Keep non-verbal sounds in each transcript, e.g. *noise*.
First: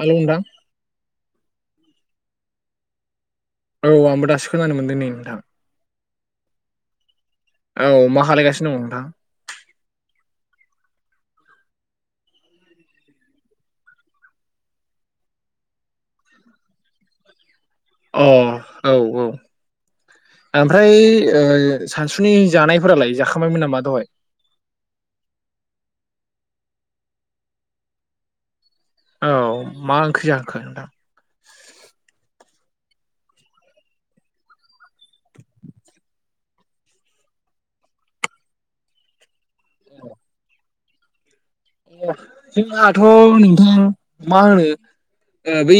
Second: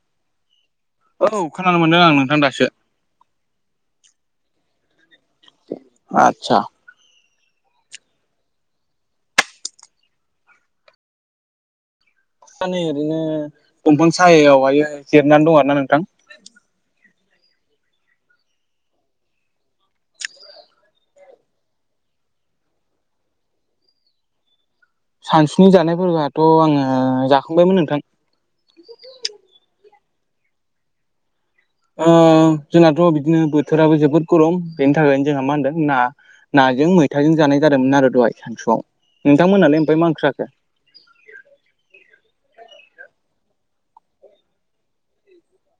Hello नोंथां औ खोनानो मोनदों आं नोंथां दासो औ आंबो दासो खोनानो मोनदों नै नोंथां आतसा औ मा खालायगासिनो दङ नोंथां आं नै ओरैनो दंफां सायहायावहायो जिरायनानै दं आरोना नोंथां अ औ औ ओमफ्राय सानजुनि जानायफोरालाय जाखांबायमोन नामा दहाय सानसुनि जानायफोराथ' आङो जाखांबायमोन नोंथां औ मा ओंख्रि जाखो नोंथां जोंनाथ' बिदिनो बोथोराबो जोबोद गरम बेनि थाखायनो जोंहा मा होनदों ना नाजों मैथाजों जानाय जादोंमोन आरो दहाय सानसुआव नोंथांमोनालाय ओमफ्राय माओंख्रि जाखो जोंहाथ' नोंथां मा होनो ओ बै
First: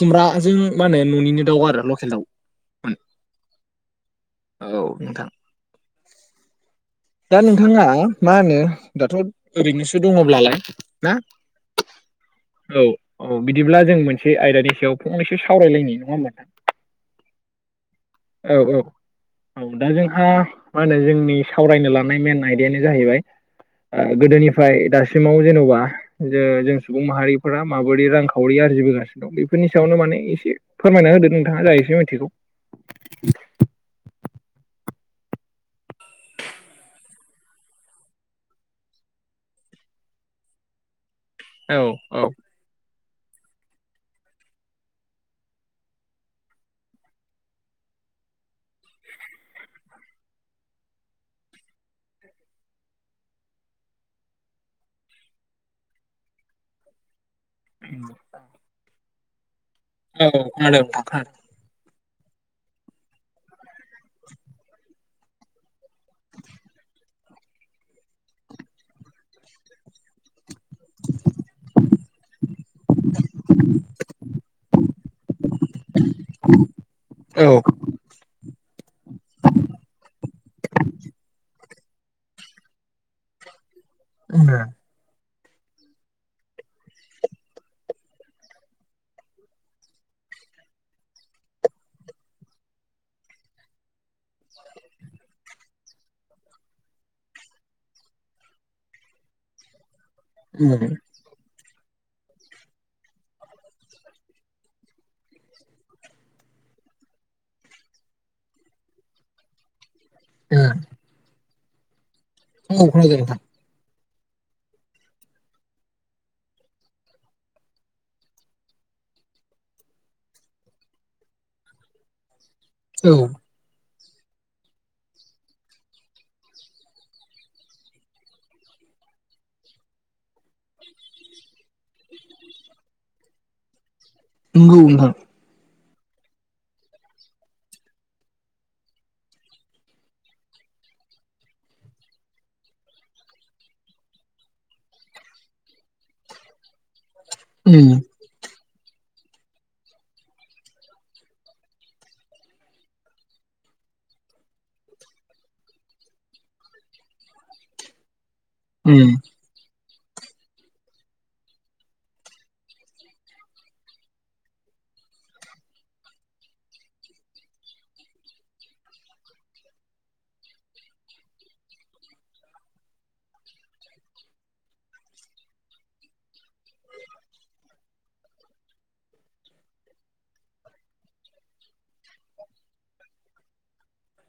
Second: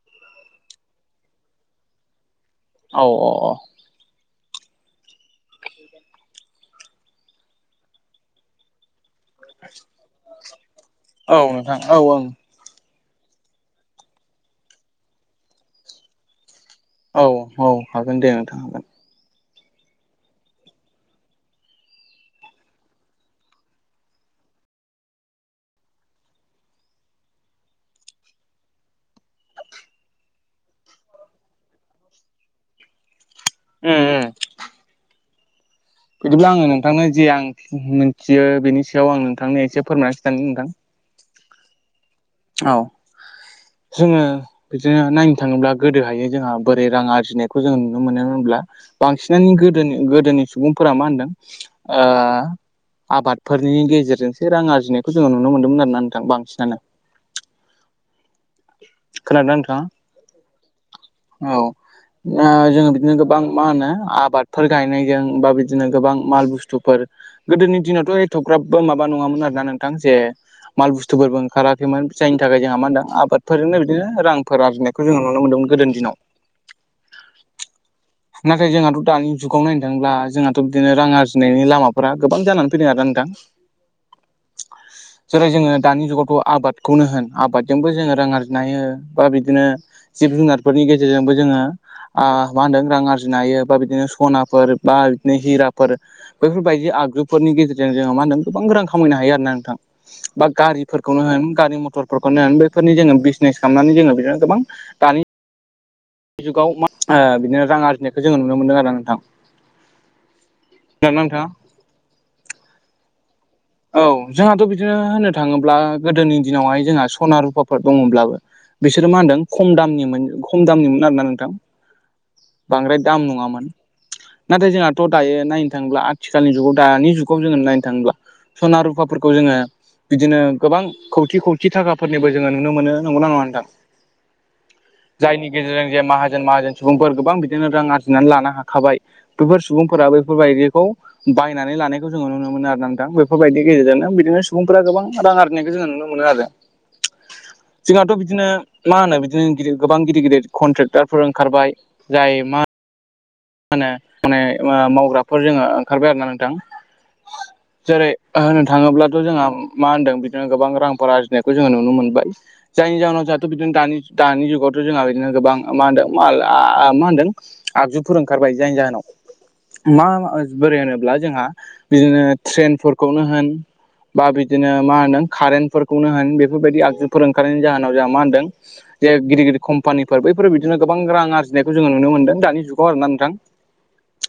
खुमब्राजों मा होनो न'निनो दाउ आरो लकेल दाउ औ अ अ औ नोंथां *unintelligible* दा नोंथाङा मा होनो दाथ' ओरैनोसो दङब्लालाय ना औ औ नोंथां ओं औ औ बिदिब्ला जों मोनसे आयदानि सायाव फंनैसो सावरायलायनि नङा होमबा नोंथां औ औ हागोन दे नोंथां औ औ हागोन औ दा जोंहा मा होनो जोंनि सावरायनो लानाय मेन आयदायानो जाहैबाय ओ गोदोनिफ्राय दासिमाव जेन'बा जो जों सुबुं माहारिफोरा माबोरै रांखावरि आरजिबोगासिनो बेफोरनि सायावनो माने एसे फोरमायना होदो नोंथाङा जा एसे मिनथिगौ उ उ बिदिब्ला आङो नोंथांनो जि आं मिनथियो बेनि सायाव आं नोंथांनो एसे फोरमायना खिथानो नोंथां औ औ औ जोङो बिदिनो नायनो थाङोब्ला गोदोहाय जोंहा बोरै रां आरजिनायखौ जों नुनो मोनो होमब्ला बांसिनानि गोदोनि गोदोनि सुबुंफोरा मा होनदों ओ आबादफोरनि गेजेरजोंसो रां आरजिनायखौ जोङो नुनो मोनदोंमोन आरोना नोंथां बांसिनानो *unintelligible* खोनादोंना नोंथां औ खोनादों नोंथां दा जोङो बिदिनो गोबां मा होनो आबादफोर गायनायजों बा बिदिनो गोबां माल बुस्थुफोर गोदोनि दिनावथ' एथग्राबबो माबा नङामोन आरोना नोंथां जे माल बुस्थुफोरबो ओंखाराखैमोन जायनि थाखाय जोंहा मा होनदों आबादफोरजोंनो बिदिनो रांफोर आरजिनायखौ जोङो नुनो मोनदोंमोन गोदोनि दिनाव औ नाथाय जोंहाथ' दानि जुगाव नायनो थांब्ला जोंहाथ' बिदिनो रां आरजिनायनि लामाफोरा गोबां जानानै फैदों आरोना नोंथां। *unintelligible* जेरै जोङो दानि जुगावथ' आबाद खौनो होन आबादजोंबो जोङो रां आरजिनो हायो बा बिदिनो जिब-जुनारफोरनि गेजेरजोंबो जोङो ओ मा होनदों रां आरजिनो हायो बा बिदिनो सनाफोर बा बिदिनो हिराफोर बैफोरबायदि आगजुफोरनि गेजेरजों जोङो मा होनदों गोबां रां खामायनो हायो आरोना नोंथां। बा उम गारिफोरखौनो होन गारि मथरफोरखौनो होन बैफोरनि जोङो बिजनेस खालामनानै जोङो बिदिनो गोबां दानि *unintelligible* जुगाव मा ओ बिदिनो रां आरजिनायखौ जोङो नुनो मोनदों आरो *unintelligible* नोंथां। उम *unintelligible* नोंथांआ? औ खोनादों नोंथां। औ जोंहाथ' बिदिनो होननो थाङोब्ला गोदोनि दिनावहाय जोंहा सना रुफाफोर दङब्लाबो बिसोरो मा होनदों खम दामनिमोन खम दामनिमोन आरोना नोंथां। *inaudible* बांद्राय दाम उम उम औ नङामोन। नाथाय जोंहाथ' दायो नायनो थाङोब्ला आथिखालनि जुगाव दानि जुगाव जोङो नायनो थाङोब्ला सना रुफाफोरखौ जोङो। बिदिनो गोबां खौथि खौथि थाखाफोरनिबो जोङो नुनो मोनो नंगौना नङा नोंथां। नोंगौ नोंथां। जायनि गेजेरजों जे माहाजोन माहाजोन सुबुंफोर गोबां बिदिनो रां आरजिनानै लानो हाखाबाय। बेफोर सुबुंफोरा बेफोरबायदिखौ बायनानै लानायखौ जोङो नुनो मोनो आरो नोंथां बे। बेफोरबायदिनि गेजेरजोंनो बिदिनो सुबुंफोरा गोबां रां आरजिनायखौ जोङो नुनो मोनो आरो जोंहाथ'। बिदिनो मा होनो बिदिनोद गोबां गिदिर गिदिर कनट्रेक्टार फोर ओंखारबाय जाय मा मा होनो माने मावग्राफोर जोङो ओंखारबाय आरो ना नोंथां जेरै होननो थाङोब्लाथ' जोंहा मा होनदों गोबां रांफोर आरजिनायखौ नुनो मोनबाय। जायनि जाहोनाव जोंहाथ' बिदिनो दानि दानि जुगावथ' जोंहा बिदिनो गोबां मा होनदों मा मा होनदों। आगजुफोर ओंखारबाय जायनि जाहोनाव। मा बोरै होनोब्ला जोंहा बिदिनो ट्रेनफोरखौनो होन। बा बिदिनो मा होनदों कारेन्ट फोरफोरखौनो होन बेफोरबायदि आगजुफोर ओंखारनायनि जाहोनाव जोंहा मा होनदों। जे गिदिर गिदिरम्पानिफोर बैफोर बिदिनो गोबां रां आरजिनायखौ जों नुनो मोनदों दानि जुग। खौ आरोना नोंथां‌।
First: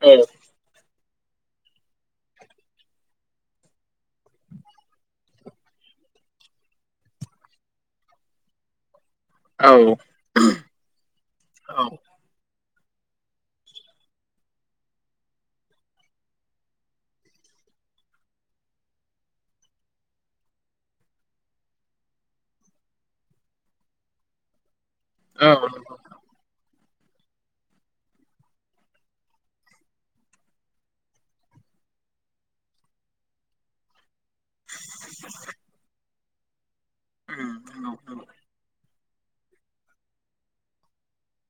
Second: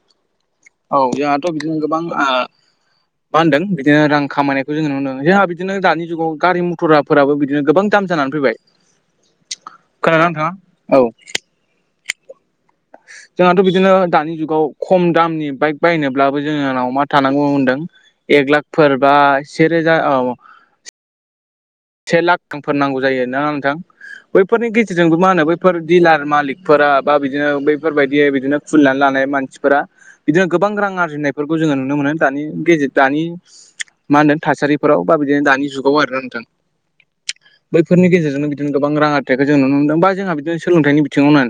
औ। औ जोंहाथ' बिदिनो गोबां ओ मा होनदों बिदिनो रां खामायनायखौ जोङो नुनोदों जोंहा बिदिनो दानि जुगाव गारि मथरा। फोराबो बिदिनो गोबां दाम जानानै फैबाय। औ खोनादोंना नोंथाङा औ औ। जोंहाथ' बिदिनो दानि जुगाव खम दामनि बाइक बायनोब्लाबो जोंनिनाव मा थानांगौ होनदों। एक लाखफोर बा सेेरोजा औ। से लाख रांफोर नांगौ जायो नङा नोंथां बैफोरनि गेजेरजोंबो मा होनो बैफोर डिलार मालिक। फोरा बा बिदिनो बैफोरबायदि बिदिनो खुलिनानै लानाय मानसिफोरा। बिदिनो गोबां रां आरजिनायफोरखौ जोङो नुनो मोनो दानि गेजेर दानि। मा होन्दों थासारिफोराव बा बिदिनो दानि जुगाव आरोना नोंथां। उम नंगौ नंगौ बैफोरनि गेजेरजोंनो बिदिनो गोबां रां आथिाइखौ जों नुनो मोनदों बा जोंहा बिदिनो सोलोंथाइनि बिथिङावनो।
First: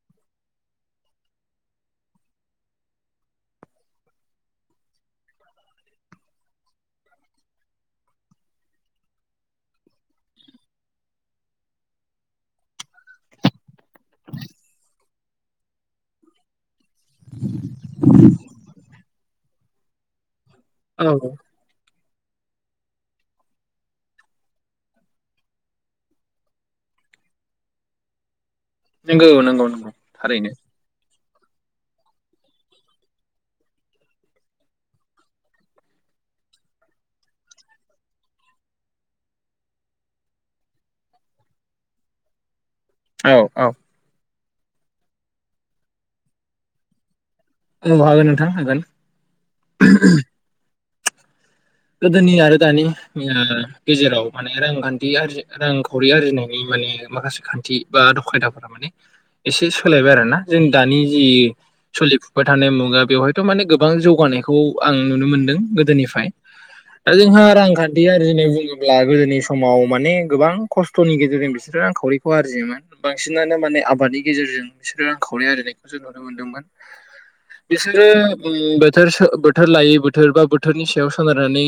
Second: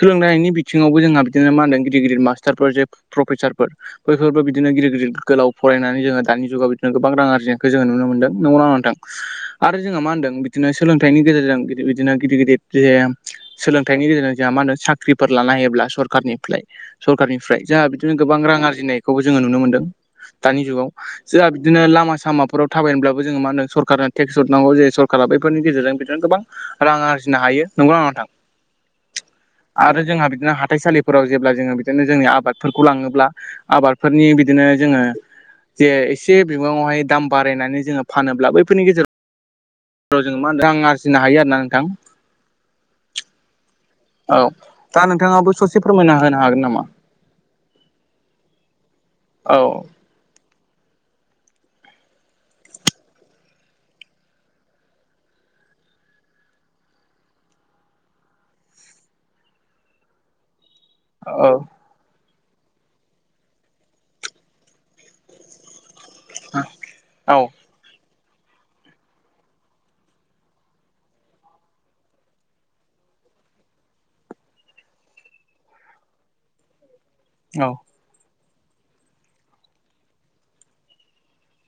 सोलोंनायनि बिथिङावबो जोंहा बिदिनो मा होनदों गिदिर गिदिर मास्टारफोर जे प्रफेसारफोर। बैफोरबो बिदिनो गिदिर गिदिर गोलाव फरायनानै जोङो दानि जुगाव बिदिनो गोबां आरजिनायखौ जोङो नुनो मोनदों नंगौना नङा नोंथां। *inaudible* आरो जोंहा मा होनदों बिदिनो सोलोंथाइनि गेजेरजों बिदिनो गिदिर गिदिर जे सोलोंथाइनि गेजेरजों जोंहा मा होनो साख्रिफोर लानो हायोब्ला सरखारनिफ्राय सरखारनिफ्राय जोंहा बिदिनो गोबां रां आरजिनायखौबो जोङो नुनो मोनदों दानि जुगाव औ जोंहा बिदिनो लामा सामाफोराव थाबायनोब्लाबो जोङो मा होनो सरखारा टेक्स हरनांगौ जायो सरकारा बेैफोरनि गेजेरजों बिदिनो गोबां रां आरजिनो हायो नंगौना नङा नोंथां नंगौ नंगौ नंगौ आरो जोंहा थारैनो बिदिनो हाथाइसालिब फोराव जेब्ला जोङो बिदिनो जोंनि आबादफोरखौ लाङोब्ला आबादफोरनि बिदिनो जोङो जे एसे बिबाङावहाय दाम बारायनानै जोङो फानोब्ला बैफोरनि गेजेराव जों मा होनो रां आरजिनो हायो आरोना नोंथां औ औ औ दा नोंथाङाबो ससे फोरमायना होनो हागोन नामा? औ हागोन नोंथां हागोन औ गोदोनि आरो दानि गेजेराव ओ माने रांखान्थि आरजि रांखावरि आरजिनायनि माने माखासे खान्थि बा आदब खायदाफोरा माने एसे सोलायबाय आरो ना जोंनि दानि जि औ सोलिफुबाय थानाय मुगा बेवहायथ' माने गोबां जौगानायखौ आं नुनो मोनदों गोदोनिफाय। औ दा जोंहा रांखान्थि आरजिनाय बुङोब्ला गोदोनि समाव माने गोबां खस्थ'नि गेजेरजों बिसोरो रां खावरिखौ आरजियोमोन बांसिनानो माने आबादनि गेजेरजों बिसोरो रां खावरि आरजिनायखौ जों नुनो मोनदोंमोन बिसोरो बोथोर बोथोर लायै बोथोर बा बोथोरनि सायाव सोनारनानै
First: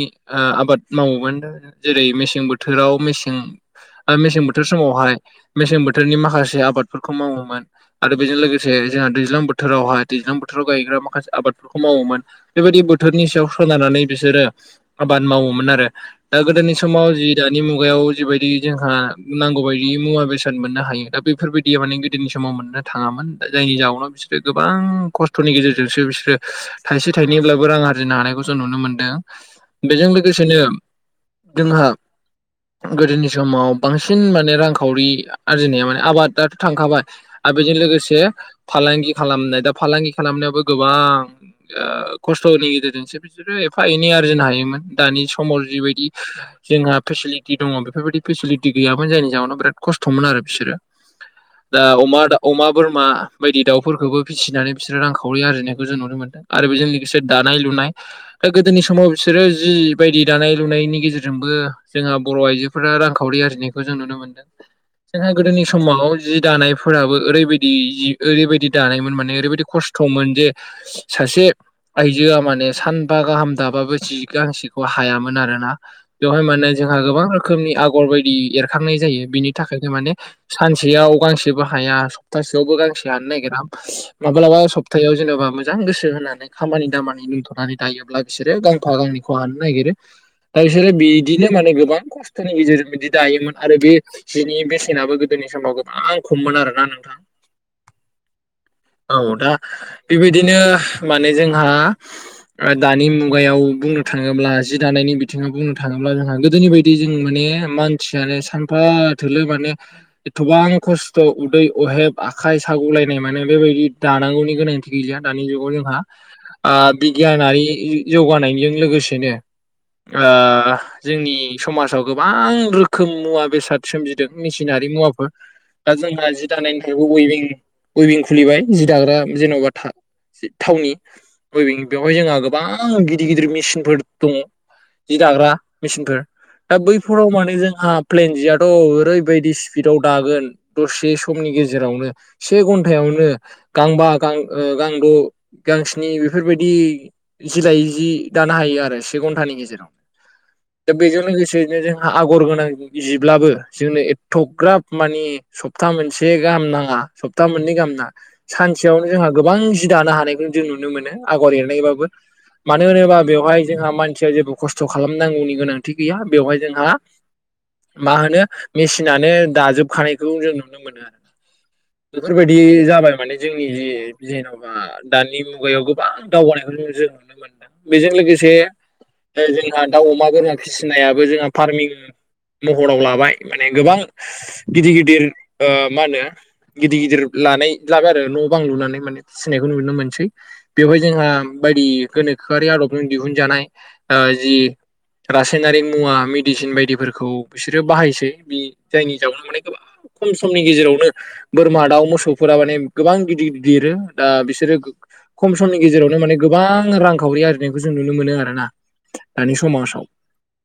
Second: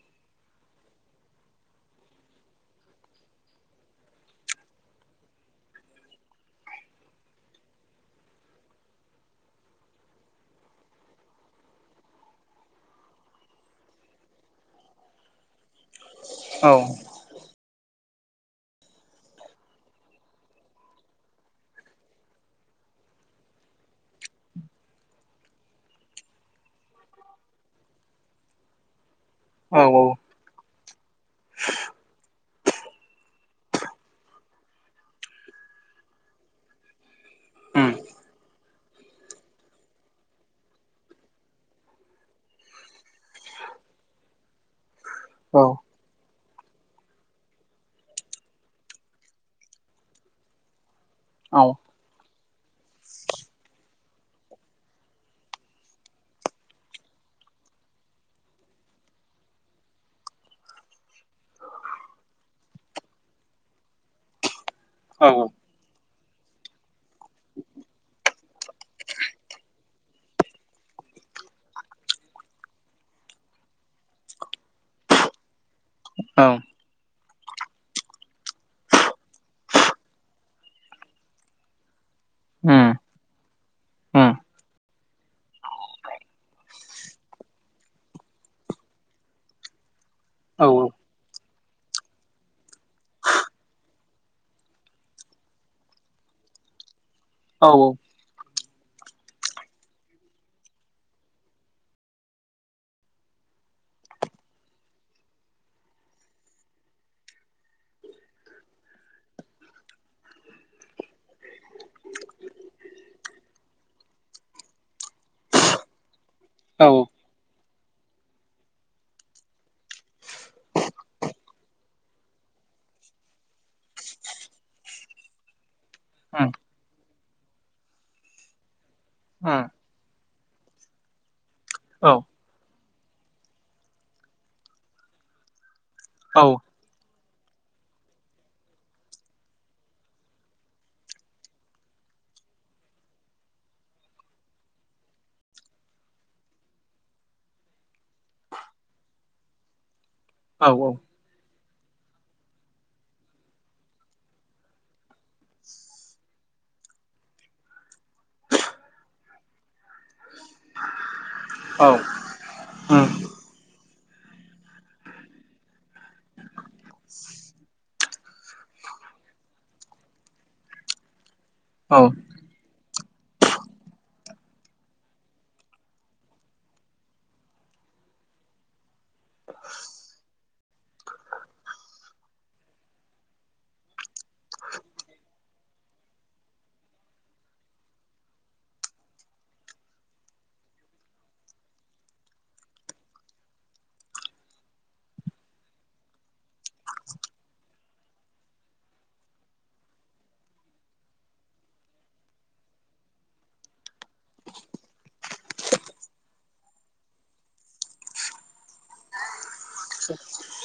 आबाद मावोमोन दा जेरै मेसें बोथोराव मेसें मेसें बोथोर समावहाय मेसें बोथोरनि माखासे आबादफोरखौ मावोमोन आरो बेजों लोगोसे जोंहा दैज्लां बोथोरावहाय दैज्लां बोथोराव गायग्रा माखासे आबादफोरखौ मावोमोन बेबायदि बोथोरनि सायाव सोनारनानै बिसोरो आबाद मावोमोन आरो दा औ गोदोनि समाव जि दानि मुगायाव जिबायदि जोंहा नांगौ बायदि मुवा बेसाद मोननो हायो दा बेफोरबायदि माने गोदोनि समाव मोननो थाङामोन दा जायनि जाउनाव बिसोरो गोबां खस्थ'नि गेजेरजोंसो बिसोरो थाइसे थाइनैब्लाबो रां आरजिनो हानायखौ जों नुनो मोनदों औ औ बेजों लोगो सेनो जोंहा गोदोनि समाव बांसिन माने रांखावरि आरजिनाया माने आबादआथ' थांखाबाय आरो बेजों उम लोगोसे फालांगि खालामनाय दा फालांगि खालामनायावबो गोबां आ खस्थ'नि गेजेरजोंसो बिसोरो एफा एनै आर्जिनो हायोमोन दानि समाव औ जिबायदि जोंहा फेसिलिटि दङ बेफोरबायदि फेसिलिटि गैयामोन जायनि जाहोनाव बिराद खस्थ'मोन आरो बिसोरो औ अमा अमा बोरमा बायदि दाउफोरखौबो फिसिनानै बिसोरो रांखावरि आरजिनायखौ जों नुनो मोनो आरो बेजों लोगोसे दानाय लुनाय दा गोदोनि समाव बिसोरो जि बायदि दानाय लुनायनि गेजेरजोंबो जोंहा बर' आइजो फोरा रांखावरि आरजिनायखौ जों नुनो मोनदों जोंहा गोदोनि समाव जि दानायफोराबो ओरैबायदि जि ओरैबायदि दानायमोन माने ओरैबायदि खस्थ'मोन जे सासे आइजोआ माने सान बा गाहाम दाबाबो जि गांसेखौ हायामोन आरोना बेवहाय औ उम माने जोंहा गोबां रोखोमनि आगर बायदि एरखांनाय जायो बिनि थाखायनो माने सानसेयाव गांसेबो हाया सप्तासेयावबो उम गांसे हानो नागिरा माब्लाबा सप्तायाव जेनेबा मोजां गोसो होनानै खामानि दामानि दोनथ'नानै दायोब्ला बिसोरो गांफा गांनैखौ हानो नागिरो दा औ बिसोरो बिदिनो माने गोबां खस्थ'नि गेजेरजों बिदि दायोमोन आरो बे जिनि बेसेनाबो गोदोनि समाव गोबां खममोन आरो ना नोंथां औऔ औ दा बेबायदिनो माने जोंहा दानि मुगायाव बुंनो थाङोब्ला जि दानायनि बिथिङाव बुंनो थाङोब्ला जोंहा गोदोनि बायदि बिदि जों माने मानसियानो सानफा थोलो माने एथबां खस्थ' उदै अहेब आखाय साग'लायनाय माने बेबायदि दानांगौनि गोनांथि गैलिया दानि जुगाव जोंहा आ उम बिगियानारि जौगानायजों लोगोसेनो ओ जोंनि समाजाव गोबां रोखोम मुवा बेसाद सोमजिदों मेसिनारि मुवाफोर दा जोंहा जि उम औ दानायनिफ्रायबो उइबिं उइबिं खु खुलिबाय जि दाग्रा औ जेन'बा थाव थावनि उइबिं बेवहाय औ जोंहा गोबां गिदिर गिदिर मेसिनफोर दङ जि दाग्रा मेसिनफोर औ दा बैफोराव माने जोंहा प्लेन जियाथ' ओरैबायदि स्पिडआव दागोन दसे समनि गेजेरावनो से घन्ट घन्ट यावनो गांबा गां ओ गांद' गांस्नि बेफोरबायदि जि लायो जि दानो हायो आरो से घन्टानि गेजेराव। दा बेजों लोगोसे *unintelligible* जोंहा आगर गोनां जिब्लाबो जोंनो एथ'ग्राब मानि सप्ता मोनसे गाहाम नाङा सप्ता मोननै गाहाम नाङा सानसेयावनो जोंहा गोबां जि दानो हानायखौनो जों नुनो मोनो आगर एरनायबाबो मानो होनोबा बेवहाय जोंहा मानसिया जेबो खस्थ' खालामनांगौनि गोनांथि गैया बेवहाय जोंहा मा होनो मेसिनानो दाजोबखानायखौ जों नुनो मोनो आरो औ बेफोरबायदि जाबाय माने जोंनि जे जेनब बा दानि मुगायाव गोबां दावगानायखौनो जों नुनो मोनो। बेजों लोगोसे ओ जोंहा दाउ, अमा गोरा फिसिनायाबो जोंहा फारमिं महनाव लाबाय माने गोबां गिदिर गिदिर ओ मा नो गिदिर गिदिर लानै *unintelligible* आरो न' बां लुनानै माने फिसिनायखौ नुनो मोनसै बेवहाय जोंहा बायदि गोनोखोआरि आदबजों दिहुनजानाय ओ जि रासायनारि मुवा मेडिसिन बायदिफोरखौ बिसोरो बाहायसै बि जायनि जाउनाव माने गोबां खम समनि गेजेरावनो बोरमा दाउ मोस *inaudible* फोरा माने गोबां गिदिद गिदिद देरो दा बिसोरो *inaudible* खम समनि गेजेरावनो माने गोबां रांखावरि आरजिनायखौ जों नुनो मोनो आरो ना। दानि समासाव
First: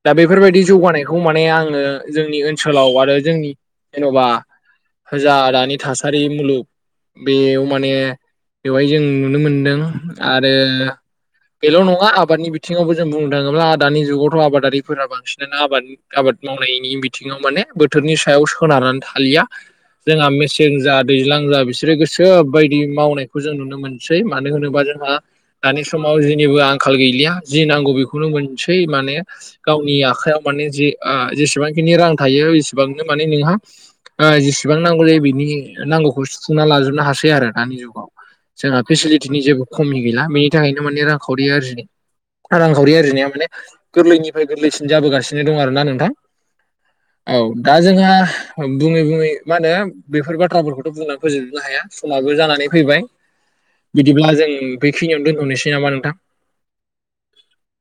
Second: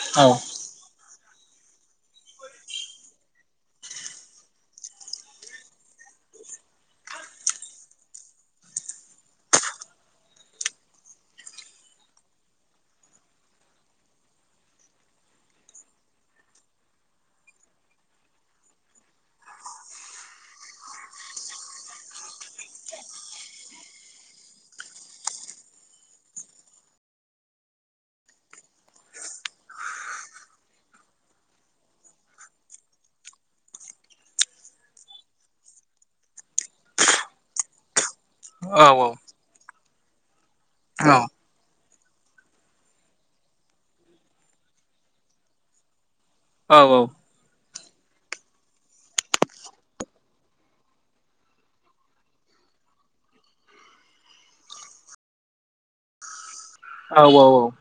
दा बेफोरबायदि जौगानायखौ माने आङो जोंनि ओनसोलाव आरो जोंनि जेन'बा होरजा दानि थासारि मुलुग बेव माने बेवहाय जों नुनो मोनदों आरो बेल' नङा आबादनि बिथिङावबो जों बुंदों आदानि जुगावथ' आबादारिफोरा बांसिनानो आबादनि आबाद मावनायनि बिथिङाव माने बोथोरनि सायाव सोनारनानै थालिया जोंहा मेसें जाद दैज्लां जा बिसोरो गोसो बायदि मावनायखौ जों नुनो मोनसै मानो होनोबा जोंहा दानि समाव जेनिबो आंखाल गैलिया जि नांगौ बेखौनो मोनसै माने गावनि आखाइयाव माने जि ओ जेसेबांखिनि रां थायो एसेबांनो माने नोंहा ओ जेसेबां नांगौ जायो बिनि नांगौखौ सुफुंना लाजोबनो हासै आरो दानि जुगाव जोंहा फेसिलिटिनि जेबो खमि गैला बेनि थाखायनो माने रांखावरि आरजिनो रांखावरि आरजिनाया माने गोरलैनिफ्राय गोरलैसिन जाबोगासिनो दं आरोना नोंथां औ औ। औ दा जोंहा बुङै बुङै मा होनो बेफोर बाथ थ्राफोरखौथ *unintelligible* ' बुंनानै फोजोबजोबनो हाया समाबो जानानै फैबाय बिदिब्ला जों बेखिनियावनो दोनथनोसै नामा नोंथां? औ औ औ।